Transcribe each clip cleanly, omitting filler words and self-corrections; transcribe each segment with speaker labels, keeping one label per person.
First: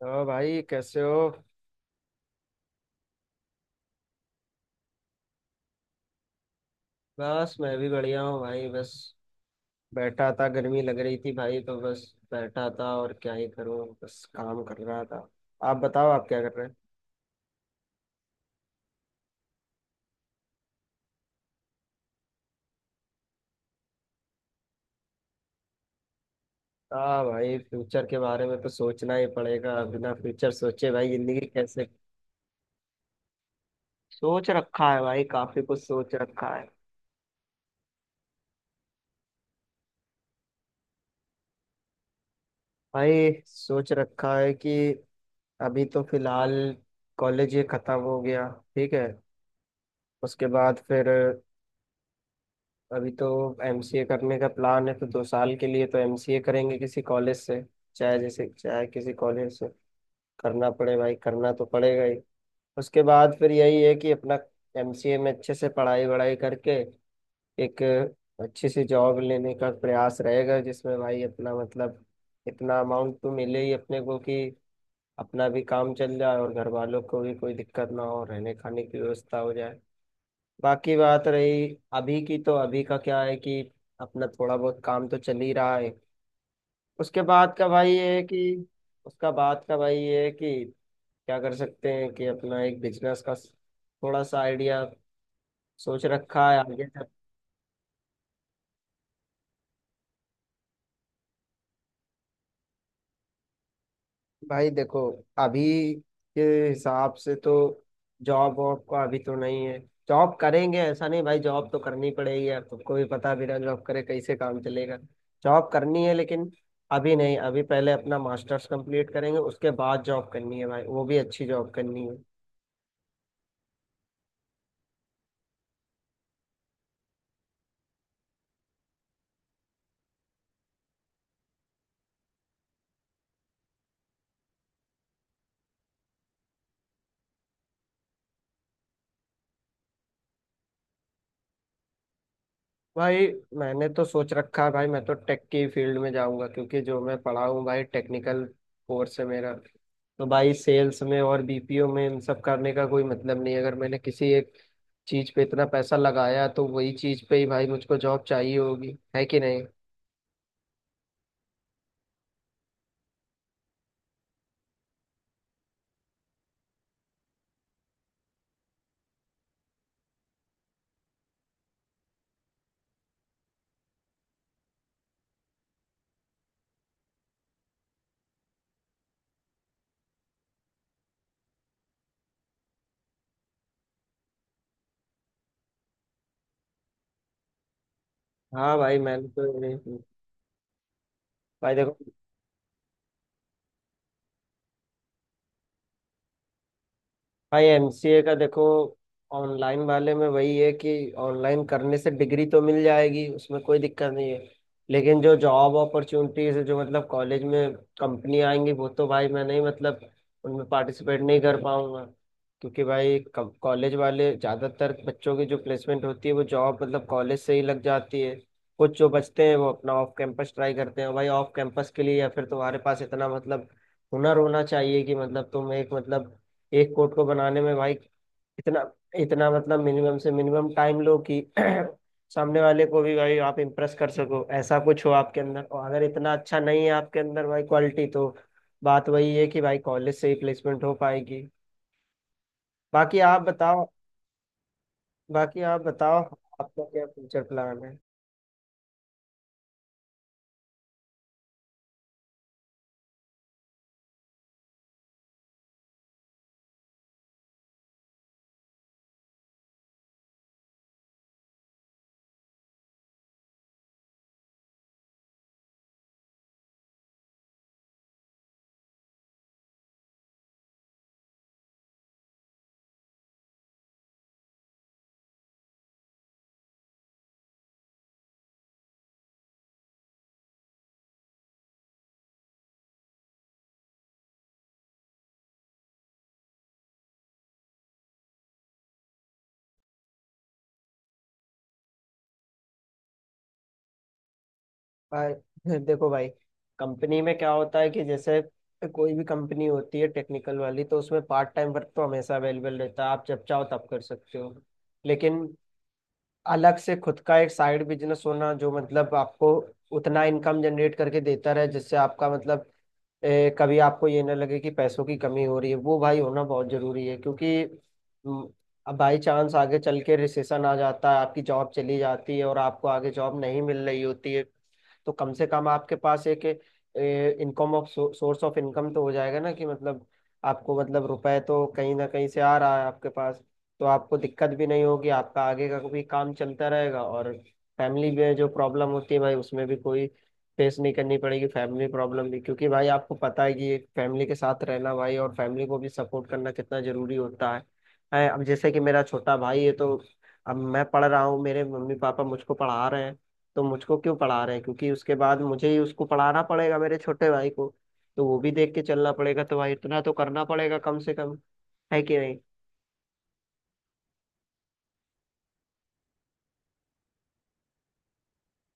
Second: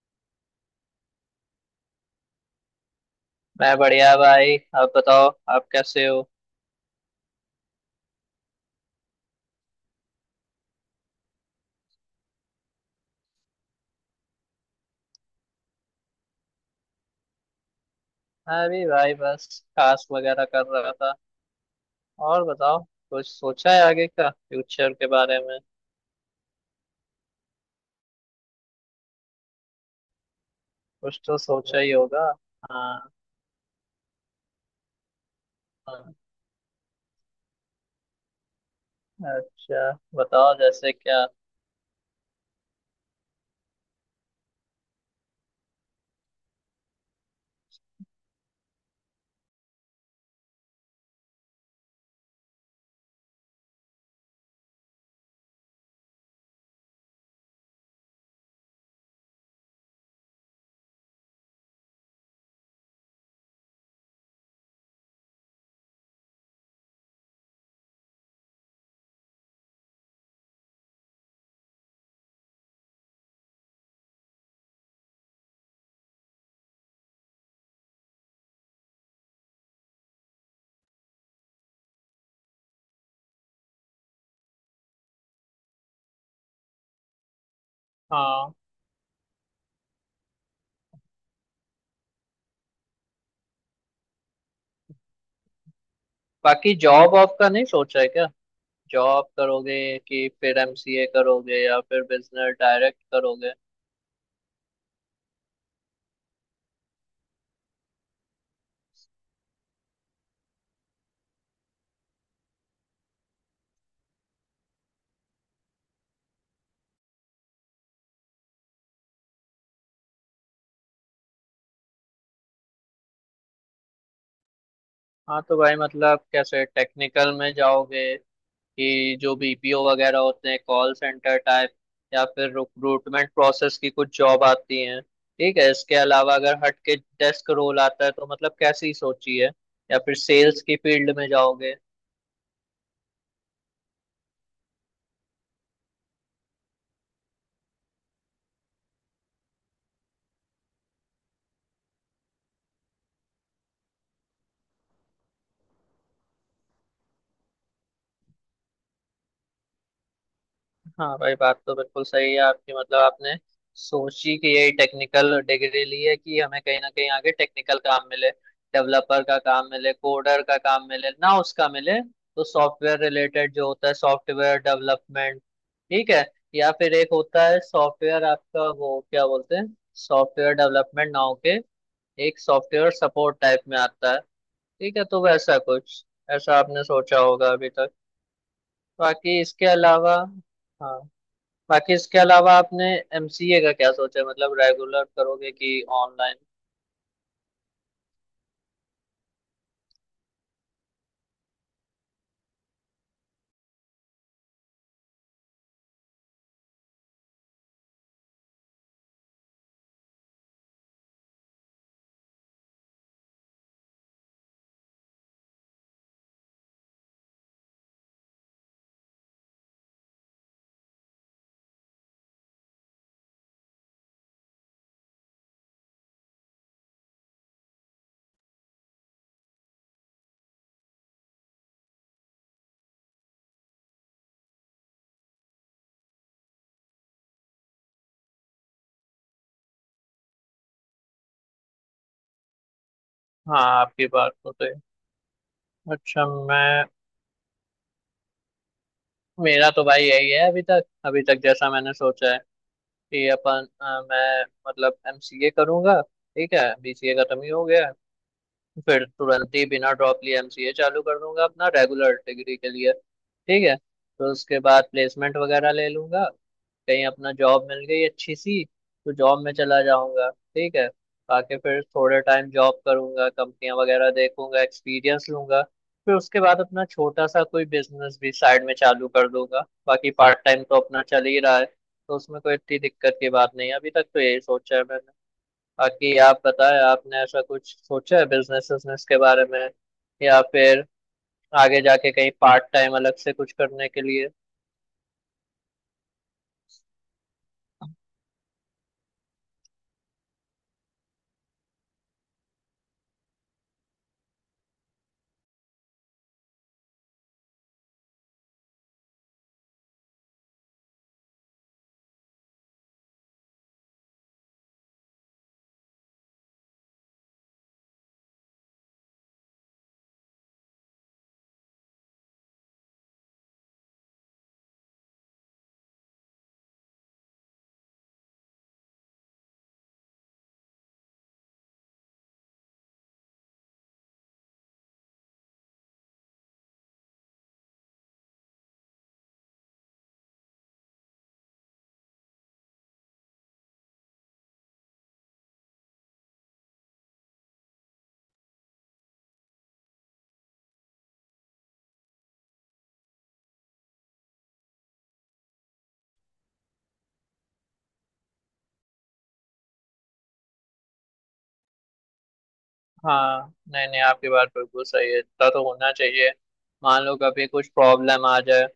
Speaker 1: तो भाई कैसे हो।
Speaker 2: मैं बढ़िया भाई। आप बताओ, आप कैसे हो?
Speaker 1: बस मैं भी बढ़िया हूँ भाई बस। बैठा था, गर्मी लग रही थी भाई, तो बस बैठा था। और क्या ही करूँ, बस काम कर रहा था। आप बताओ, आप क्या कर रहे हैं।
Speaker 2: मैं भी भाई, बस कास्ट वगैरह कर रहा था। और बताओ, कुछ सोचा है आगे का फ्यूचर के बारे में?
Speaker 1: हाँ भाई, फ्यूचर के बारे में तो सोचना ही पड़ेगा, बिना फ्यूचर सोचे भाई
Speaker 2: कुछ तो
Speaker 1: जिंदगी
Speaker 2: सोचा
Speaker 1: कैसे।
Speaker 2: ही होगा। हाँ।
Speaker 1: सोच रखा है भाई, काफी कुछ सोच
Speaker 2: हाँ।
Speaker 1: रखा है।
Speaker 2: अच्छा, बताओ जैसे क्या।
Speaker 1: भाई सोच रखा है कि अभी तो फिलहाल कॉलेज ये खत्म हो गया, ठीक है। उसके बाद फिर अभी तो एमसीए करने का प्लान है, तो 2 साल के लिए तो एमसीए करेंगे किसी कॉलेज से। चाहे जैसे चाहे, किसी कॉलेज से करना पड़े भाई, करना तो पड़ेगा ही। उसके बाद फिर यही है कि अपना एमसीए में अच्छे से पढ़ाई वढ़ाई करके एक अच्छी सी जॉब लेने का प्रयास रहेगा, जिसमें भाई अपना मतलब इतना अमाउंट तो मिले ही अपने को कि अपना भी काम चल जाए और घर वालों को भी कोई दिक्कत ना हो, रहने खाने की व्यवस्था हो जाए। बाकी बात रही अभी की, तो अभी का क्या है कि अपना थोड़ा बहुत काम तो चल ही रहा है। उसके बाद का भाई ये है
Speaker 2: हाँ।
Speaker 1: कि उसका बाद का भाई ये है कि क्या कर सकते हैं कि अपना एक बिजनेस का थोड़ा सा आइडिया सोच रखा है
Speaker 2: बाकी
Speaker 1: आगे।
Speaker 2: जॉब वॉब का नहीं सोचा है क्या? जॉब करोगे कि फिर एमसीए करोगे या फिर बिजनेस डायरेक्ट करोगे?
Speaker 1: भाई देखो, अभी के हिसाब से तो जॉब वॉब का अभी तो नहीं है। जॉब करेंगे ऐसा नहीं, भाई जॉब तो करनी पड़ेगी, यार तुमको भी पता है, बिना जॉब करे कैसे काम चलेगा। जॉब करनी है लेकिन अभी नहीं, अभी पहले अपना मास्टर्स कंप्लीट करेंगे, उसके बाद जॉब करनी है भाई, वो भी अच्छी जॉब करनी है।
Speaker 2: हाँ तो भाई मतलब कैसे, टेक्निकल में जाओगे? कि जो बीपीओ वगैरह होते हैं कॉल सेंटर टाइप, या फिर रिक्रूटमेंट प्रोसेस की कुछ जॉब आती हैं, ठीक है। इसके अलावा अगर हट के डेस्क रोल आता है तो मतलब कैसी सोची है, या फिर सेल्स की फील्ड में जाओगे?
Speaker 1: भाई मैंने तो सोच रखा है भाई, मैं तो टेक की फील्ड में जाऊंगा, क्योंकि जो मैं पढ़ा हूँ भाई टेक्निकल कोर्स है मेरा। तो भाई सेल्स में और बीपीओ में इन सब करने का कोई मतलब नहीं है। अगर मैंने किसी एक चीज पे इतना पैसा लगाया तो वही चीज पे ही भाई मुझको जॉब चाहिए होगी, है कि नहीं।
Speaker 2: हाँ भाई, बात तो बिल्कुल सही है आपकी। मतलब आपने सोची कि यही टेक्निकल डिग्री ली है कि हमें कहीं ना कहीं आगे टेक्निकल काम मिले, डेवलपर का काम मिले, कोडर का काम मिले। ना उसका मिले तो सॉफ्टवेयर रिलेटेड जो होता है, सॉफ्टवेयर डेवलपमेंट, ठीक है। या फिर एक होता है सॉफ्टवेयर आपका, वो क्या बोलते हैं, सॉफ्टवेयर डेवलपमेंट ना होके एक सॉफ्टवेयर सपोर्ट टाइप में आता है, ठीक है। तो वैसा कुछ ऐसा आपने सोचा होगा अभी तक।
Speaker 1: हाँ भाई, मैंने
Speaker 2: बाकी
Speaker 1: तो
Speaker 2: इसके अलावा, हाँ,
Speaker 1: भाई
Speaker 2: बाकी
Speaker 1: देखो
Speaker 2: इसके अलावा आपने एमसीए का क्या सोचा है? मतलब रेगुलर करोगे कि ऑनलाइन?
Speaker 1: भाई, एमसीए का देखो, ऑनलाइन वाले में वही है कि ऑनलाइन करने से डिग्री तो मिल जाएगी, उसमें कोई दिक्कत नहीं है। लेकिन जो जॉब अपॉर्चुनिटीज है, जो मतलब कॉलेज में कंपनी आएंगी, वो तो भाई मैं नहीं, मतलब उनमें पार्टिसिपेट नहीं कर पाऊंगा। क्योंकि भाई कॉलेज वाले ज़्यादातर बच्चों की जो प्लेसमेंट होती है, वो जॉब मतलब कॉलेज से ही लग जाती है। कुछ जो बचते हैं वो अपना ऑफ कैंपस ट्राई करते हैं भाई, ऑफ कैंपस के लिए या फिर तुम्हारे पास इतना मतलब हुनर होना चाहिए कि मतलब तुम एक मतलब एक कोट को बनाने में भाई इतना इतना, मतलब मिनिमम से मिनिमम टाइम लो कि सामने वाले को भी भाई आप इम्प्रेस कर सको, ऐसा कुछ हो आपके अंदर। और अगर इतना अच्छा नहीं है आपके अंदर भाई क्वालिटी, तो बात वही है कि भाई कॉलेज से ही प्लेसमेंट हो पाएगी। बाकी आप
Speaker 2: हाँ
Speaker 1: बताओ।
Speaker 2: आपकी बात तो सही।
Speaker 1: बाकी आप बताओ
Speaker 2: अच्छा
Speaker 1: आपका
Speaker 2: मैं,
Speaker 1: क्या फ्यूचर प्लान है।
Speaker 2: मेरा तो भाई यही है अभी तक। अभी तक जैसा मैंने सोचा है कि अपन मैं मतलब एमसीए करूंगा, ठीक है। बीसीए खत्म ही हो गया है। फिर तुरंत ही बिना ड्रॉप लिए एमसीए चालू कर दूंगा अपना, रेगुलर डिग्री के लिए, ठीक है। तो उसके बाद प्लेसमेंट वगैरह ले लूंगा, कहीं अपना जॉब मिल गई अच्छी सी तो जॉब में चला जाऊंगा, ठीक है। आके फिर थोड़े टाइम जॉब करूंगा, कंपनियां वगैरह देखूंगा, एक्सपीरियंस लूंगा। फिर उसके बाद अपना छोटा सा कोई बिजनेस भी साइड में चालू कर दूंगा। बाकी पार्ट टाइम तो अपना चल ही रहा है तो उसमें कोई इतनी दिक्कत की बात नहीं है। अभी तक तो यही सोचा है मैंने। बाकी आप बताएं, आपने ऐसा कुछ सोचा है बिजनेस बिजनेस के बारे में, या फिर आगे जाके कहीं पार्ट टाइम अलग से कुछ करने के लिए?
Speaker 1: भाई देखो भाई, कंपनी में क्या होता है कि जैसे कोई भी कंपनी होती है टेक्निकल वाली, तो उसमें पार्ट टाइम वर्क तो हमेशा अवेलेबल रहता है, आप जब चाहो तब कर सकते हो। लेकिन अलग से खुद का एक साइड बिजनेस होना, जो मतलब आपको उतना इनकम जनरेट करके देता रहे, जिससे आपका मतलब कभी आपको ये ना लगे कि पैसों की कमी हो रही है, वो भाई होना बहुत जरूरी है। क्योंकि म, अब बाई चांस आगे चल के रिसेशन आ जाता है, आपकी जॉब चली जाती है और आपको आगे जॉब नहीं मिल रही होती है, तो कम से कम आपके पास एक income of source of income तो हो जाएगा ना, कि मतलब आपको मतलब रुपए तो कहीं ना कहीं से आ रहा है आपके पास। तो आपको दिक्कत भी नहीं होगी, आपका आगे का भी काम चलता रहेगा। और फैमिली में जो प्रॉब्लम होती है भाई, उसमें भी कोई फेस नहीं करनी पड़ेगी फैमिली प्रॉब्लम भी, क्योंकि भाई आपको पता है कि फैमिली के साथ रहना भाई और फैमिली को भी सपोर्ट करना कितना जरूरी होता है, अब जैसे कि मेरा छोटा भाई है, तो अब मैं पढ़ रहा हूँ, मेरे मम्मी पापा मुझको पढ़ा रहे हैं। तो मुझको क्यों पढ़ा रहे हैं, क्योंकि उसके बाद मुझे ही उसको पढ़ाना पड़ेगा मेरे छोटे भाई को। तो वो भी देख के चलना पड़ेगा, तो भाई इतना तो करना पड़ेगा कम से कम, है कि नहीं।
Speaker 2: हाँ, नहीं नहीं आपकी बात बिल्कुल सही है, इतना तो होना चाहिए। मान लो कभी कुछ प्रॉब्लम आ जाए,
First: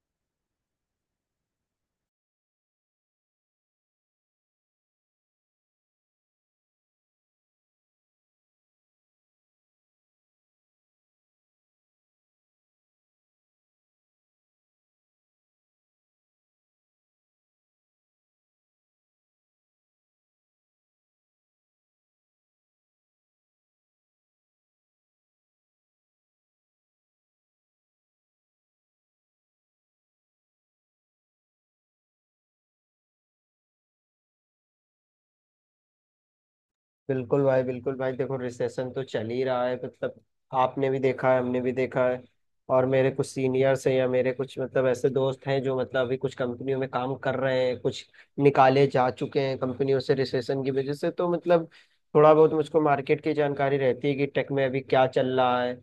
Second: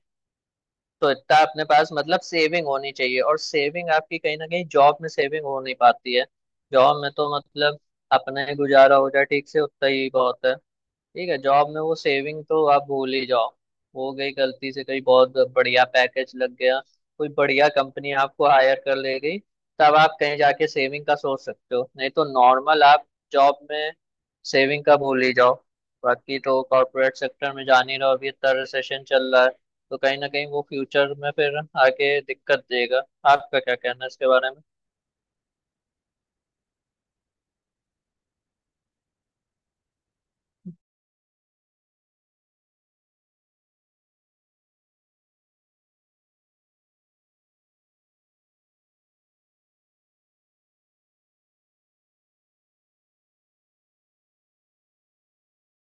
Speaker 2: तो इतना अपने पास मतलब सेविंग होनी चाहिए। और सेविंग आपकी कहीं ना कहीं जॉब में सेविंग हो नहीं पाती है। जॉब में तो मतलब अपना ही गुजारा हो जाए ठीक से उतना ही बहुत है, ठीक है। जॉब में वो सेविंग तो आप भूल ही जाओ। हो गई गलती से कहीं बहुत बढ़िया पैकेज लग गया, कोई बढ़िया कंपनी आपको हायर कर ले गई, तब आप कहीं जाके सेविंग का सोच सकते हो। नहीं तो नॉर्मल आप जॉब में सेविंग का भूल ही जाओ। बाकी तो कॉर्पोरेट सेक्टर में जान ही रहो, अभी इतना रिसेशन चल रहा है तो कहीं ना कहीं वो फ्यूचर में फिर आगे दिक्कत देगा। आपका क्या कहना है इसके बारे में?
Speaker 1: बिल्कुल भाई बिल्कुल भाई, देखो रिसेशन तो चल ही रहा है, मतलब आपने भी देखा है, हमने भी देखा है। और मेरे कुछ सीनियर्स हैं या मेरे कुछ मतलब ऐसे दोस्त हैं जो मतलब अभी कुछ कंपनियों में काम कर रहे हैं, कुछ निकाले जा चुके हैं कंपनियों से रिसेशन की वजह से। तो मतलब थोड़ा बहुत मुझको मार्केट की जानकारी रहती है कि टेक में अभी क्या चल रहा है,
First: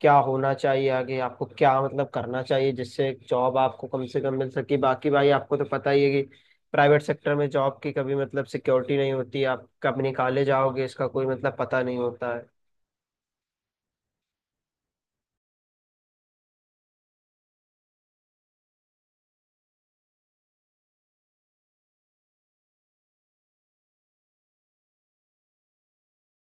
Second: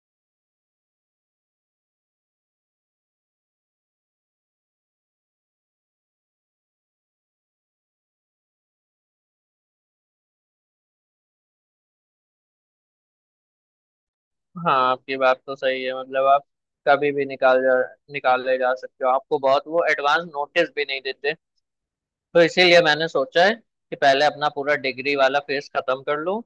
Speaker 1: क्या होना चाहिए, आगे आपको क्या मतलब करना चाहिए जिससे जॉब आपको कम से कम मिल सके। बाकी भाई आपको तो पता ही है कि प्राइवेट सेक्टर में जॉब की कभी मतलब सिक्योरिटी नहीं होती, आप कब निकाले जाओगे इसका कोई मतलब पता नहीं होता है।
Speaker 2: हाँ आपकी बात तो सही है। मतलब आप कभी भी निकाले जा सकते हो, आपको बहुत वो एडवांस नोटिस भी नहीं देते। तो इसीलिए मैंने सोचा है कि पहले अपना पूरा डिग्री वाला फेस खत्म कर लूं,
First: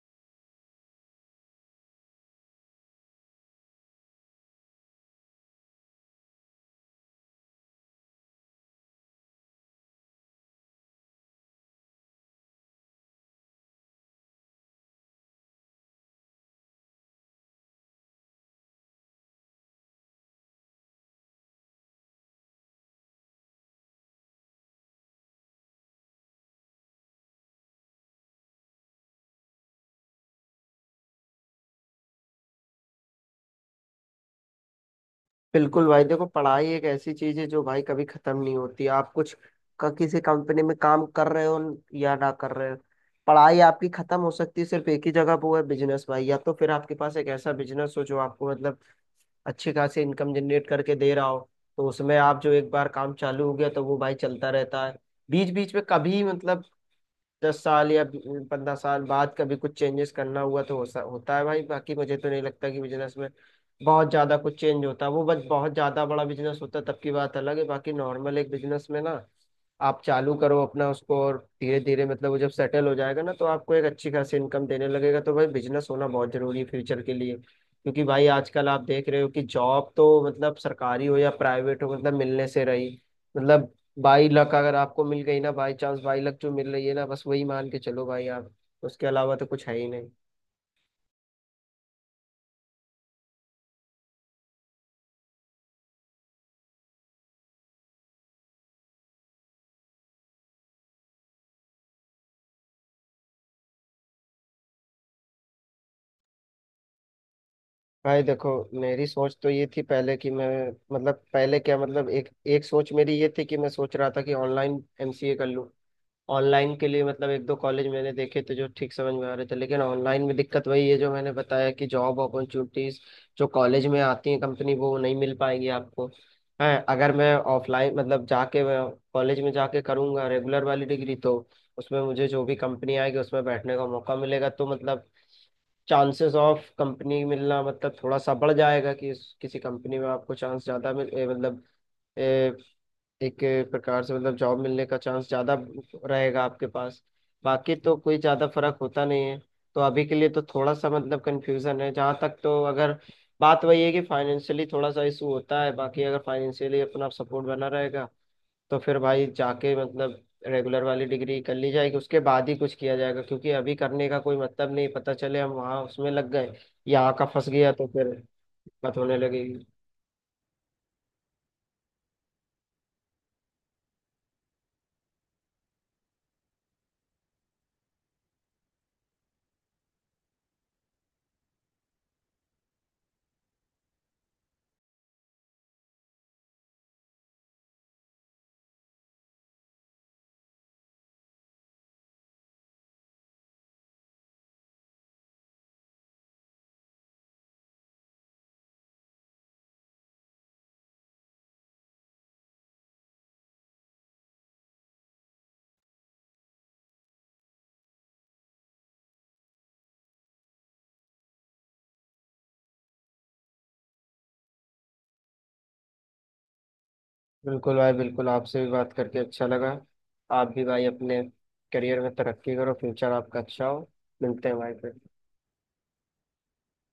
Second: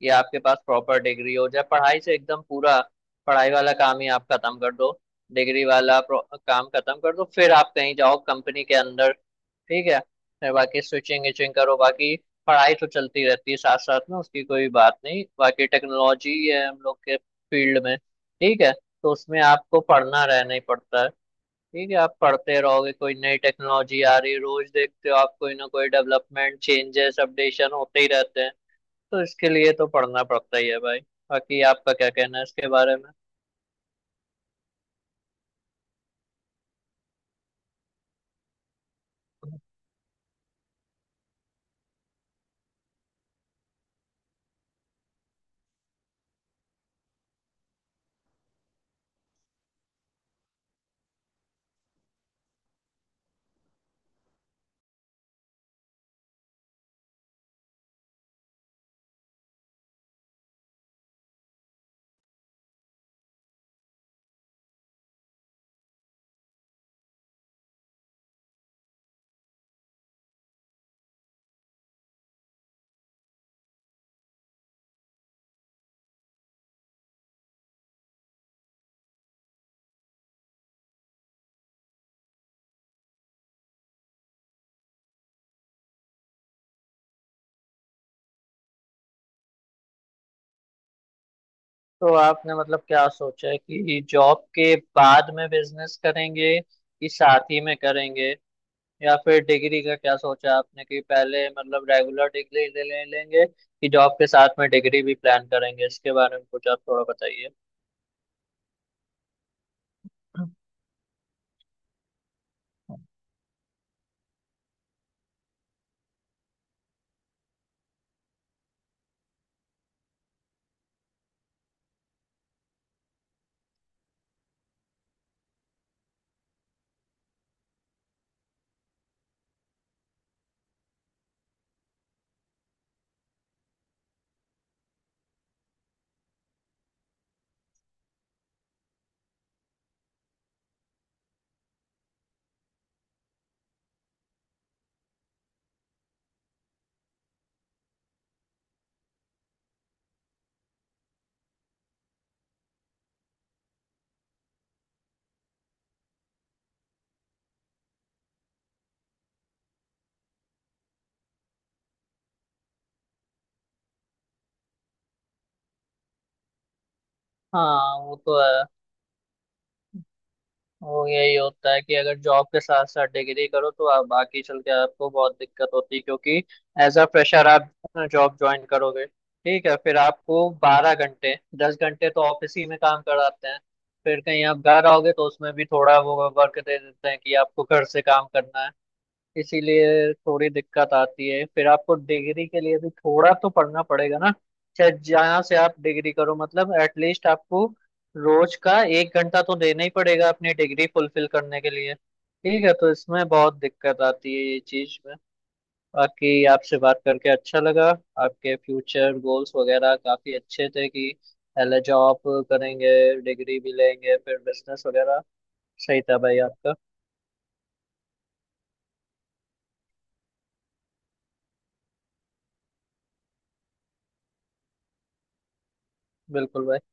Speaker 2: कि आपके पास प्रॉपर डिग्री हो जाए, पढ़ाई से एकदम पूरा पढ़ाई वाला काम ही आप खत्म कर दो। डिग्री वाला काम खत्म कर दो, फिर आप कहीं जाओ कंपनी के अंदर, ठीक है। फिर बाकी स्विचिंग इचिंग करो। बाकी पढ़ाई तो चलती रहती है साथ साथ में, उसकी कोई बात नहीं। बाकी टेक्नोलॉजी है हम लोग के फील्ड में, ठीक है, तो उसमें आपको पढ़ना रहना ही पड़ता है, ठीक है। आप पढ़ते रहोगे, कोई नई टेक्नोलॉजी आ रही है, रोज देखते हो आप, कोई ना कोई डेवलपमेंट, चेंजेस, अपडेशन होते ही रहते हैं। तो इसके लिए तो पढ़ना पड़ता ही है भाई। बाकी आपका क्या कहना है इसके बारे में?
Speaker 1: बिल्कुल भाई देखो, पढ़ाई एक ऐसी चीज है जो भाई कभी खत्म नहीं होती। आप कुछ किसी कंपनी में काम कर रहे हो या ना कर रहे हो, पढ़ाई आपकी खत्म हो सकती है सिर्फ एक ही जगह पे, वो है बिजनेस भाई। या तो फिर आपके पास एक ऐसा बिजनेस हो जो आपको मतलब अच्छी खासी इनकम जनरेट करके दे रहा हो, तो उसमें आप जो एक बार काम चालू हो गया तो वो भाई चलता रहता है। बीच बीच में कभी मतलब 10 साल या 15 साल बाद कभी कुछ चेंजेस करना हुआ तो होता है भाई। बाकी मुझे तो नहीं लगता कि बिजनेस में बहुत ज्यादा कुछ चेंज होता है, वो बस बहुत ज्यादा बड़ा बिजनेस होता है तब की बात अलग है। बाकी नॉर्मल एक बिजनेस में ना, आप चालू करो अपना उसको, और धीरे धीरे मतलब वो जब सेटल हो जाएगा ना, तो आपको एक अच्छी खासी इनकम देने लगेगा। तो भाई बिजनेस होना बहुत जरूरी है फ्यूचर के लिए, क्योंकि भाई आजकल आप देख रहे हो कि जॉब तो मतलब सरकारी हो या प्राइवेट हो, मतलब मिलने से रही। मतलब बाई लक अगर आपको मिल गई ना, बाई चांस बाई लक जो मिल रही है ना, बस वही मान के चलो भाई आप, उसके अलावा तो कुछ है ही नहीं।
Speaker 2: तो आपने मतलब क्या सोचा है कि जॉब के बाद में बिजनेस करेंगे कि साथ ही में करेंगे? या फिर डिग्री का क्या सोचा आपने, कि पहले मतलब रेगुलर डिग्री ले लेंगे कि जॉब के साथ में डिग्री भी प्लान करेंगे? इसके बारे में कुछ आप थोड़ा बताइए।
Speaker 1: भाई देखो, मेरी सोच तो ये थी पहले कि मैं, मतलब पहले क्या, मतलब एक एक सोच मेरी ये थी कि मैं सोच रहा था कि ऑनलाइन एमसीए कर लूँ। ऑनलाइन के लिए मतलब एक दो कॉलेज मैंने देखे थे जो ठीक समझ में आ रहे थे, लेकिन ऑनलाइन में दिक्कत वही है जो मैंने बताया कि जॉब अपॉर्चुनिटीज जो कॉलेज में आती है कंपनी, वो नहीं मिल पाएंगी आपको। है, अगर मैं ऑफलाइन मतलब जाके कॉलेज में जाके करूंगा रेगुलर वाली डिग्री, तो उसमें मुझे जो भी कंपनी आएगी उसमें बैठने का मौका मिलेगा, तो मतलब चांसेस ऑफ कंपनी मिलना मतलब थोड़ा सा बढ़ जाएगा कि किसी कंपनी में आपको चांस ज्यादा मिल, मतलब एक प्रकार से मतलब जॉब मिलने का चांस ज़्यादा रहेगा आपके पास। बाकी तो कोई ज़्यादा फर्क होता नहीं है। तो अभी के लिए तो थोड़ा सा मतलब कंफ्यूजन है जहाँ तक, तो अगर बात वही है कि फाइनेंशियली थोड़ा सा इशू होता है। बाकी अगर फाइनेंशियली अपना सपोर्ट बना रहेगा, तो फिर भाई जाके मतलब रेगुलर वाली डिग्री कर ली जाएगी, उसके बाद ही कुछ किया जाएगा। क्योंकि अभी करने का कोई मतलब नहीं, पता चले हम वहाँ उसमें लग गए, यहाँ का फंस गया, तो
Speaker 2: हाँ
Speaker 1: फिर
Speaker 2: वो तो है।
Speaker 1: दिक्कत होने लगेगी।
Speaker 2: वो यही होता है कि अगर जॉब के साथ साथ डिग्री करो तो आप बाकी चल के आपको बहुत दिक्कत होती है, क्योंकि एज अ फ्रेशर आप जॉब ज्वाइन करोगे, ठीक है, फिर आपको 12 घंटे, 10 घंटे तो ऑफिस ही में काम कराते हैं। फिर कहीं आप घर आओगे तो उसमें भी थोड़ा वो वर्क दे देते हैं कि आपको घर से काम करना है। इसीलिए थोड़ी दिक्कत आती है। फिर आपको डिग्री के लिए भी थोड़ा तो पढ़ना पड़ेगा ना, चाहे जहाँ से आप डिग्री करो। मतलब एटलीस्ट आपको रोज का 1 घंटा तो देना ही पड़ेगा अपनी डिग्री फुलफिल करने के लिए, ठीक है। तो इसमें बहुत दिक्कत आती है, ये चीज में। बाकी आपसे बात करके अच्छा लगा। आपके फ्यूचर गोल्स वगैरह काफी अच्छे थे, कि पहले जॉब करेंगे, डिग्री भी लेंगे, फिर बिजनेस वगैरह। सही था भाई आपका।
Speaker 1: बिल्कुल भाई बिल्कुल, आपसे भी बात करके अच्छा लगा। आप भी भाई अपने करियर में तरक्की करो, फ्यूचर आपका अच्छा हो। मिलते हैं भाई फिर।
Speaker 2: बिल्कुल भाई।